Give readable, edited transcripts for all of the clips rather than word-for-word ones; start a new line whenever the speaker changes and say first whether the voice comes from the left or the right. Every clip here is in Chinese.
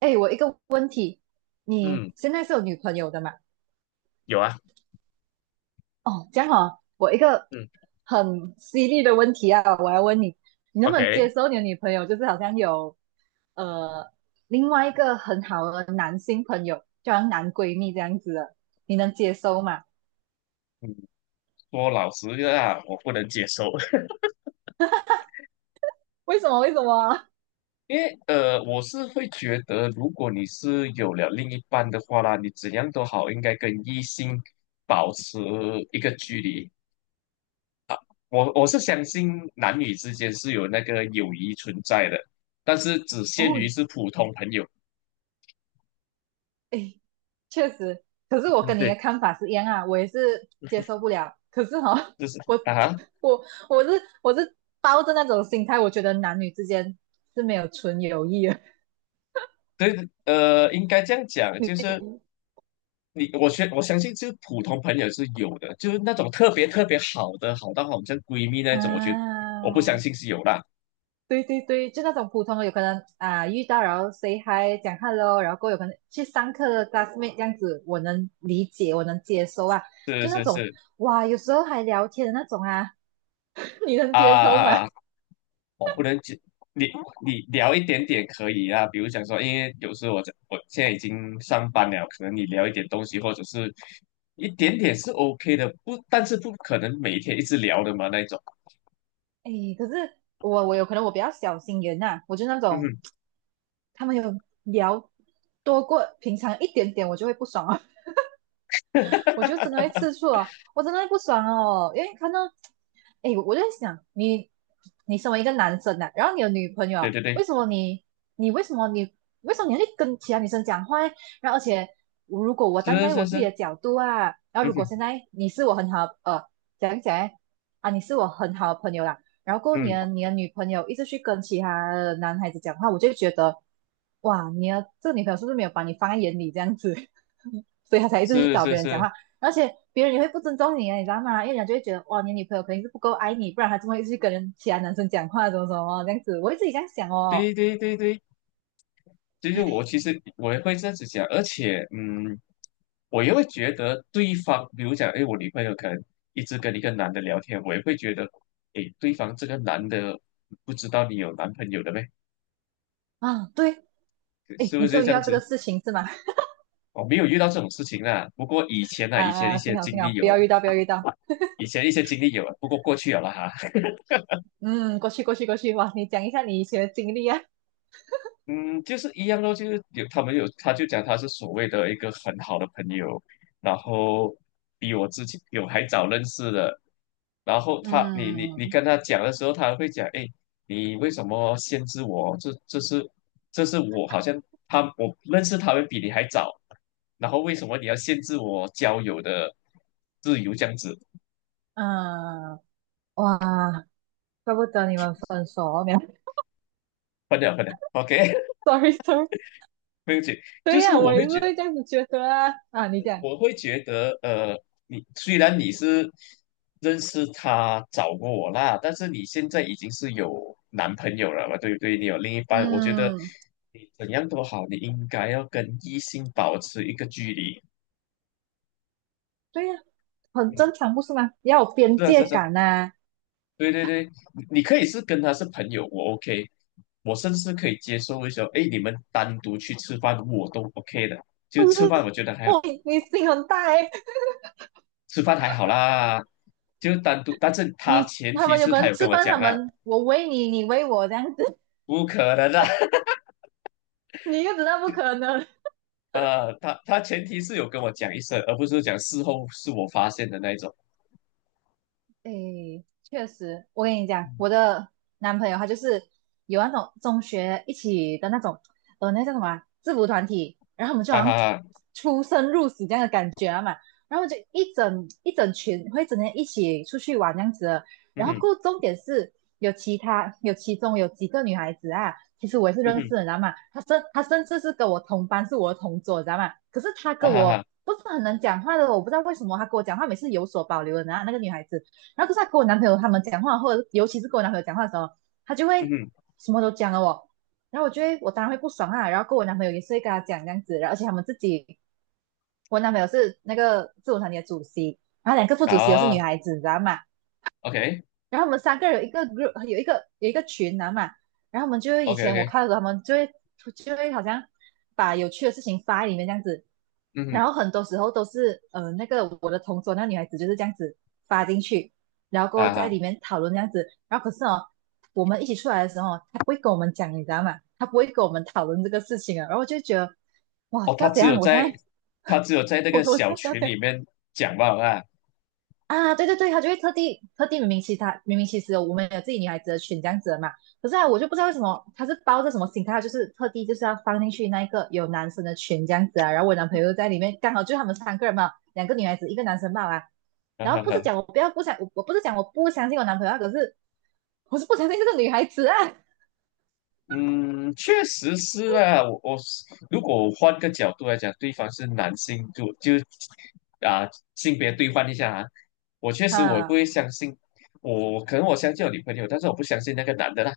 right: 哎，我一个问题，你
left: 嗯，
right: 现在是有女朋友的嘛？
left: 有啊，
right: 哦，这样哦，我一个
left: 嗯
right: 很犀利的问题啊，我要问你，你能不能接
left: ，OK，
right: 受你的女朋友就是好像有呃另外一个很好的男性朋友，就好像男闺蜜这样子的，你能接受吗？
left: 嗯，说老实的啊，我不能接受，
right: 为什么？为什么？
left: 因为我是会觉得，如果你是有了另一半的话啦，你怎样都好，应该跟异性保持一个距离。我是相信男女之间是有那个友谊存在的，但是只 限于
right: 哦，
left: 是普通朋友。
right: 哎，确实，可是我
left: 嗯
right: 跟你的
left: 对，
right: 看法是一样啊，我也是接受不了。可是哈、哦
left: 就是
right: 我
left: 啊哈
right: 我我是我是抱着那种心态，我觉得男女之间是没有纯友谊的。
left: 对，应该这样讲，
right: 你
left: 就是。你我相我相信，就是普通朋友是有的，就是那种特别特别好的，好到好像闺蜜那种，我觉得我不相
right: 啊，
left: 信是有啦。
right: 对对对，就那种普通的，有可能啊遇到然后 say hi 讲 hello，然后过后有可能去上课的 classmate 这样子，我能理解，我能接受啊。
left: 是
right: 就那
left: 是
right: 种
left: 是
right: 哇，有时候还聊天的那种啊，你能
left: 啊
right: 接受吗？
left: 啊啊！我不能解你你聊一点点可以啊，比如讲说，因为有时候我现在已经上班了，可能你聊一点东西，或者是一点点是 OK 的，不，但是不可能每天一直聊的嘛那种。
right: 哎，可是我有可能我比较小心眼呐、我就那
left: 嗯
right: 种
left: 哼，
right: 他们有聊多过平常一点点，我就会不爽啊。我 就真的会吃醋哦，我真的会不爽哦，因为看到，哎，我就在想，你身为一个男生啊，然后你有女朋
left: 对
right: 友，
left: 对对，
right: 为什么你你为什么你为什么你要去跟其他女生讲话欸然后而且我如果我站
left: 是
right: 在我
left: 是
right: 自己
left: 是，
right: 的角度啊，然后
left: 嗯
right: 如果
left: 哼
right: 现在你是我很好讲一讲来，啊，你是我很好的朋友啦，然后过
left: 嗯，
right: 年你的女朋友一直去跟其他的男孩子讲话，我就会觉得。哇，你的这个女朋友是不是没有把你放在眼里这样子，所以她才一直去
left: 是
right: 找
left: 是
right: 别人讲
left: 是，
right: 话。而且别人也会不尊重你啊，你知道吗？因为人家就会觉得哇，你女朋友肯定是不够爱你，不然她怎么会去跟人其他男生讲话，怎么怎么这样子？我会自己这样想哦。
left: 对对对对。就是我
right: 哎，
left: 其实我也会这样子讲，而且我也会觉得对方，比如讲，哎，我女朋友可能一直跟一个男的聊天，我也会觉得，哎，对方这个男的不知道你有男朋友的呗，
right: 啊，对，哎，
left: 是不
right: 你是
left: 是
right: 有遇
left: 这样
right: 到这
left: 子？
right: 个事情是吗？
left: 我没有遇到这种事情啦，不过以前啊，以前一
right: 啊，
left: 些
right: 幸好
left: 经
right: 幸
left: 历
right: 好，不
left: 有了，
right: 要遇到，不要遇到。
left: 以前一些经历有了，不过过去有了啦哈。
right: 嗯，过去过去过去，哇，你讲一下你以前的经历啊。
left: 嗯，就是一样咯，就是有他们有，他就讲他是所谓的一个很好的朋友，然后比我之前有还早认识的，然后他你
right: 嗯
left: 跟他讲的时候，他会讲，哎，你为什么限制我？这这是这是我好像他我认识他们比你还早，然后为什么你要限制我交友的自由这样子？
right: 啊，哇，怪不得你们分手哦，没有
left: 分了分了，OK，
right: ，sorry sorry。
left: 没有解，就
right: 对
left: 是
right: 呀、我也是会这样子觉得啊。啊，你讲，
left: 我会觉得，你虽然你是认识他找过我啦，但是你现在已经是有男朋友了嘛，对不对？你有另一半，我觉得
right: 嗯，
left: 你怎样都好，你应该要跟异性保持一个距离。
right: 对呀、很
left: 嗯，
right: 正常，不是吗？要有边
left: 是啊，是
right: 界
left: 啊是啊
right: 感呐、
left: 对对对，你可以是跟他是朋友，我 OK，我甚至可以接受一些，哎，你们单独去吃饭，我都 OK 的。就吃饭，我觉得 还好，
right: 我你你心很大哎、欸
left: 吃饭还好啦。就单独，但是他
right: 你
left: 前
right: 他
left: 提
right: 们有
left: 是
right: 可
left: 他
right: 能
left: 有跟
right: 吃
left: 我
right: 饭，
left: 讲
right: 他
left: 啦，
right: 们，我喂你，你喂我这样子，
left: 不可能的，
right: 你又知道不可能，
left: 啊，啊他前提是有跟我讲一声，而不是讲事后是我发现的那一种，
right: 诶，确实，我跟你讲，我的男朋友他就是有那种中学一起的那种，那叫什么啊制服团体，然后我们就好
left: 哈
right: 像
left: 哈哈，
right: 出生入死这样的感觉啊嘛，然后就一整群会整天一起出去玩这样子的，
left: 嗯
right: 然后
left: 哼，
right: 过后重点是有其他有其中有几个女孩子啊，其实我也是
left: 嗯
right: 认
left: 哼，
right: 识的，你知道吗？她甚至是跟我同班，是我的同桌，你知道吗？可是她
left: 啊
right: 跟
left: 哈哈，
right: 我不是很能讲话的，我不知道为什么她跟我讲话每次有所保留的，然后那个女孩子。然后可是他跟我男朋友他们讲话，或者尤其是跟我男朋友讲话的时候，他就会
left: 嗯哼，
right: 什么都讲了我，然后我觉得我当然会不爽啊，然后跟我男朋友也是会跟他讲这样子，然后而且他们自己，我男朋友是那个自我团体的主席，然后两个副主席又是女
left: 啊
right: 孩子，你知道吗？然后我们三个人有一个 group，有一个有一个群啊嘛，然后我们就会以前我
left: ，OK，OK，OK，
right: 看的时候，他们就会就会好像把有趣的事情发在里面这样子，
left: 嗯哼，
right: 然后很多时候都是那个我的同桌那女孩子就是这样子发进去，然后过后
left: 啊
right: 在
left: 哈，
right: 里面讨论这样子，然后可是哦我们一起出来的时候哦，她不会跟我们讲，你知道吗？她不会跟我们讨论这个事情啊，然后我就觉得哇，
left: 哦，
right: 知道怎样？我现在
left: 他只有在 那
right: 我
left: 个
right: 我现
left: 小群
right: 在
left: 里面讲吧，啊，
right: 啊，对对对，他就会特地特地明明其他明明其实我们有自己女孩子的群这样子的嘛，可是啊，我就不知道为什么他是抱着什么心态，他就是特地就是要放进去那一个有男生的群这样子啊，然后我男朋友在里面，刚好就他们三个人嘛，两个女孩子一个男生嘛啊，
left: 哈
right: 然
left: 哈
right: 后不是
left: 哈。
right: 讲我不要不想我我不是讲我不相信我男朋友啊，可是我是不相信这个女孩子啊
left: 嗯，确实是啊。我我是如果换个角度来讲，对方是男性，就就啊性别对换一下啊，我确实我也不
right: 啊，
left: 会相信，我可能我相信我女朋友，但是我不相信那个男的啦。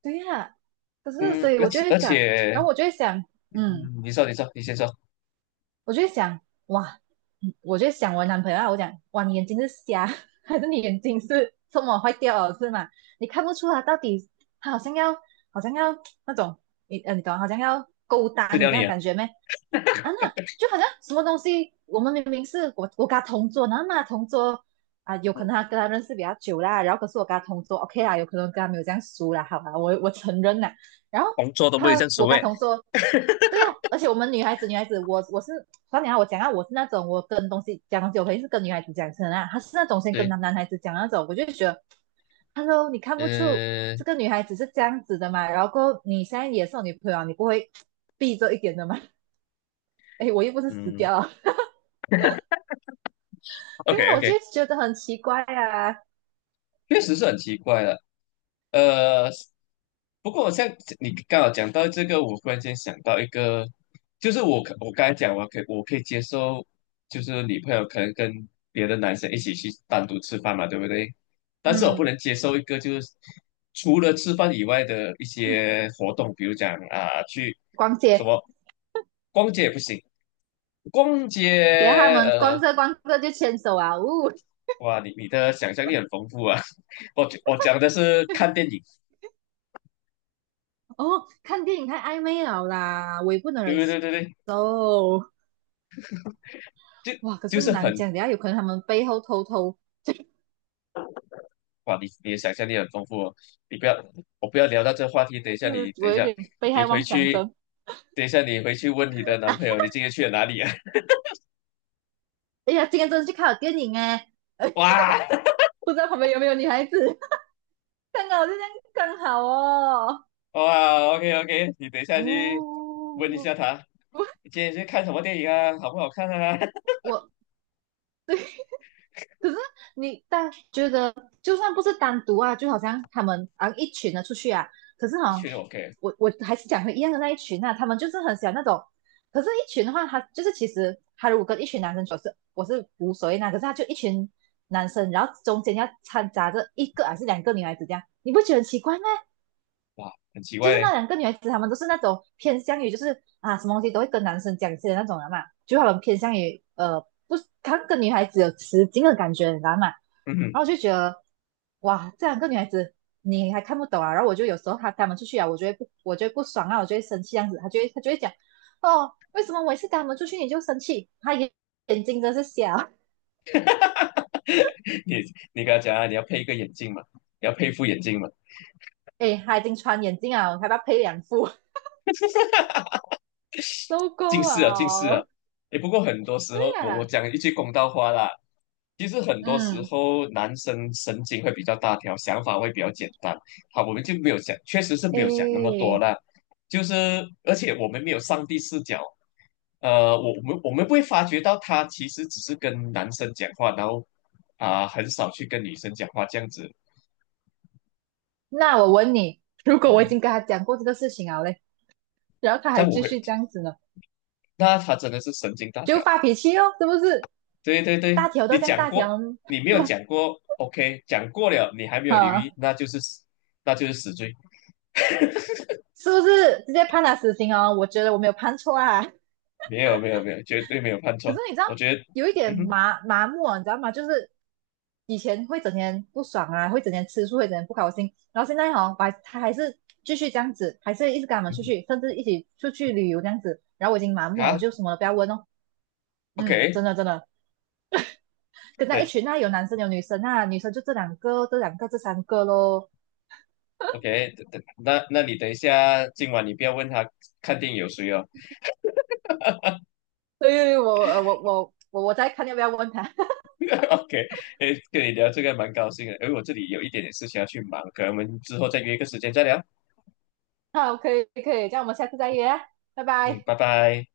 right: 对呀、可是
left: 嗯，
right: 所以
left: 而
right: 我就
left: 且
right: 会
left: 而
right: 想，
left: 且，
right: 然后我就会想，嗯。
left: 你先说，
right: 我就会想，哇，嗯我就想我男朋友啊，我讲，哇，你眼睛是瞎，还是你眼睛是这么坏掉了是吗？你看不出他到底他好像要，好像要那种，你懂，好像要勾搭
left: 吃
right: 你
left: 掉
right: 这
left: 你
right: 样的
left: 啊。
right: 感觉没？啊，那就好像什么东西，我们明明是我跟他同桌，然后那同桌啊，有可
left: 嗯，
right: 能他跟他认识比较久啦，然后可是我跟他同桌，OK 啦，有可能跟他没有这样熟啦，好吧，我承认啦。然后
left: 工作都不会
right: 他
left: 正所
right: 我跟
left: 谓。
right: 他同桌，对呀、而且我们女孩子，女孩子，我是，算你啊我讲啊，我是那种我跟东西讲东西，我肯定是跟女孩子讲先啊，她是那种先跟
left: 对，
right: 男孩子讲那种，我就觉得，Hello，你看不出这
left: 嗯
right: 个女孩子是这样子的嘛？然后你现在也是我女朋友啊你不会避着一点的嘛？哎，我又不是死
left: 嗯
right: 掉了，所以
left: ，OK
right: 我就
left: OK，
right: 觉得很奇怪啊。
left: 确实是很奇怪的。呃，不过像你刚好讲到这个，我忽然间想到一个，就是我刚才讲，我可以接受，就是女朋友可能跟别的男生一起去单独吃饭嘛，对不对？但是我不
right: 嗯，
left: 能接受一个就是除了吃饭以外的一些活动，比如讲啊、去
right: 逛
left: 什
right: 街，
left: 么逛街也不行，逛街
right: 等下他们逛着逛着就牵手啊，呜、
left: 哇，你的想象力很丰富啊。我讲的是看电影。
right: 哦，看电影太暧昧了啦，我也不能忍
left: 对对对对，
right: 受。
left: 就
right: 哇，可
left: 就
right: 是
left: 是
right: 难
left: 很
right: 讲，等下有可能他们背后偷偷
left: 哇，你的想象力很丰富哦。你不要，我不要聊到这个话题。等一下你，
right: 是
left: 等一
right: 我有
left: 下，
right: 点被
left: 你
right: 害
left: 回
right: 妄想
left: 去，
right: 症。
left: 等一下你回去问你的男朋友，你今天去了哪里啊？
right: 哎呀，今天真的去看了电影哎，哎，
left: 哇
right: 不知道旁边有没有女孩子，刚好就这样刚好哦。
left: 哇，OK OK，你等一下去问一
right: 哦，
left: 下他，你今天去看什么电影啊？好不好看啊？
right: 我可是你但觉得，就算不是单独啊，就好像他们啊一群的出去啊，可是
left: 一
right: 哈，
left: 群人 OK，
right: 我还是讲回一样的那一群啊，他们就是很喜欢那种，可是一群的话，他就是其实他如果跟一群男生走是我是无所谓那，可是他就一群男生，然后中间要掺杂着一个还是两个女孩子这样，你不觉得很奇怪吗？
left: 哇，很奇
right: 就
left: 怪
right: 是
left: 嘞。
right: 那两个女孩子，她们都是那种偏向于就是啊，什么东西都会跟男生讲一些的那种人嘛，就她们偏向于呃，不她跟女孩子有雌竞的感觉，你知道吗？
left: 嗯
right: 然后我
left: 哼，
right: 就觉得，哇，这两个女孩子你还看不懂啊。然后我就有时候她跟她们出去啊，我就会不爽啊，我就会生气这样子。她就会讲，哦，为什么我一次跟她们出去你就生气？眼睛真是瞎，
left: 你你跟他讲啊，你要配一个眼镜嘛，你要配一副眼镜嘛，
right: 诶，她已经穿眼镜啊，我还要配两副，受
left: 近
right: 够
left: 视啊，近视啊。
right: 了。
left: 诶，不过很多时
right: 对
left: 候，我
right: 啊，
left: 讲一句公道话啦，其实很多时
right: 嗯，
left: 候，男生神经会比较大条，想法会比较简单。好，我们就没有想，确实是没有想那么多
right: 诶。
left: 啦。就是，而且我们没有上帝视角，我们不会发觉到他其实只是跟男生讲话，然后啊、很少去跟女生讲话这样子。
right: 那我问你，如果我已
left: 嗯
right: 经跟他讲过这个事情了嘞，然后他还
left: 但我
right: 继
left: 会，
right: 续这样子呢，
left: 那他真的是神经大
right: 就
left: 条。
right: 发脾气哦，是不是？
left: 对对对，
right: 大条
left: 你
right: 都这样
left: 讲
right: 大
left: 过，
right: 条，
left: 你没有讲过，OK，讲过了，你还没 有留意，
right: 啊，
left: 那就是死罪。
right: 是不是直接判他死刑哦？我觉得我没有判错啊。
left: 没有没有没有，绝对没有判
right: 可
left: 错。
right: 是你知道，
left: 我觉得，
right: 有一
left: 嗯
right: 点
left: 哼，
right: 麻麻木啊，你知道吗？就是以前会整天不爽啊，会整天吃醋，会整天不高兴，然后现在哈、哦我还他还是继续这样子，还是一直跟他们
left: 嗯
right: 出去，甚至一起出去旅游这样子。然后我已经麻
left: 哼，
right: 木了，我
left: 啊
right: 就什么都不要问哦。嗯，真
left: ，OK，
right: 的真的，跟在一
left: 对
right: 群啊，有男生有女生啊，女生就这两个、这两个、这三个咯。
left: ，OK，等等，那你等一下，今晚你不要问他看电影有谁哦。
right: 所以我再看要不要问他。
left: OK，诶，跟你聊这个蛮高兴的，因为我这里有一点点事情要去忙，可能我们之后再约一个时间再聊。
right: 好，可以可以，这样我们下次再约啊，拜
left: 嗯，
right: 拜。
left: 拜拜。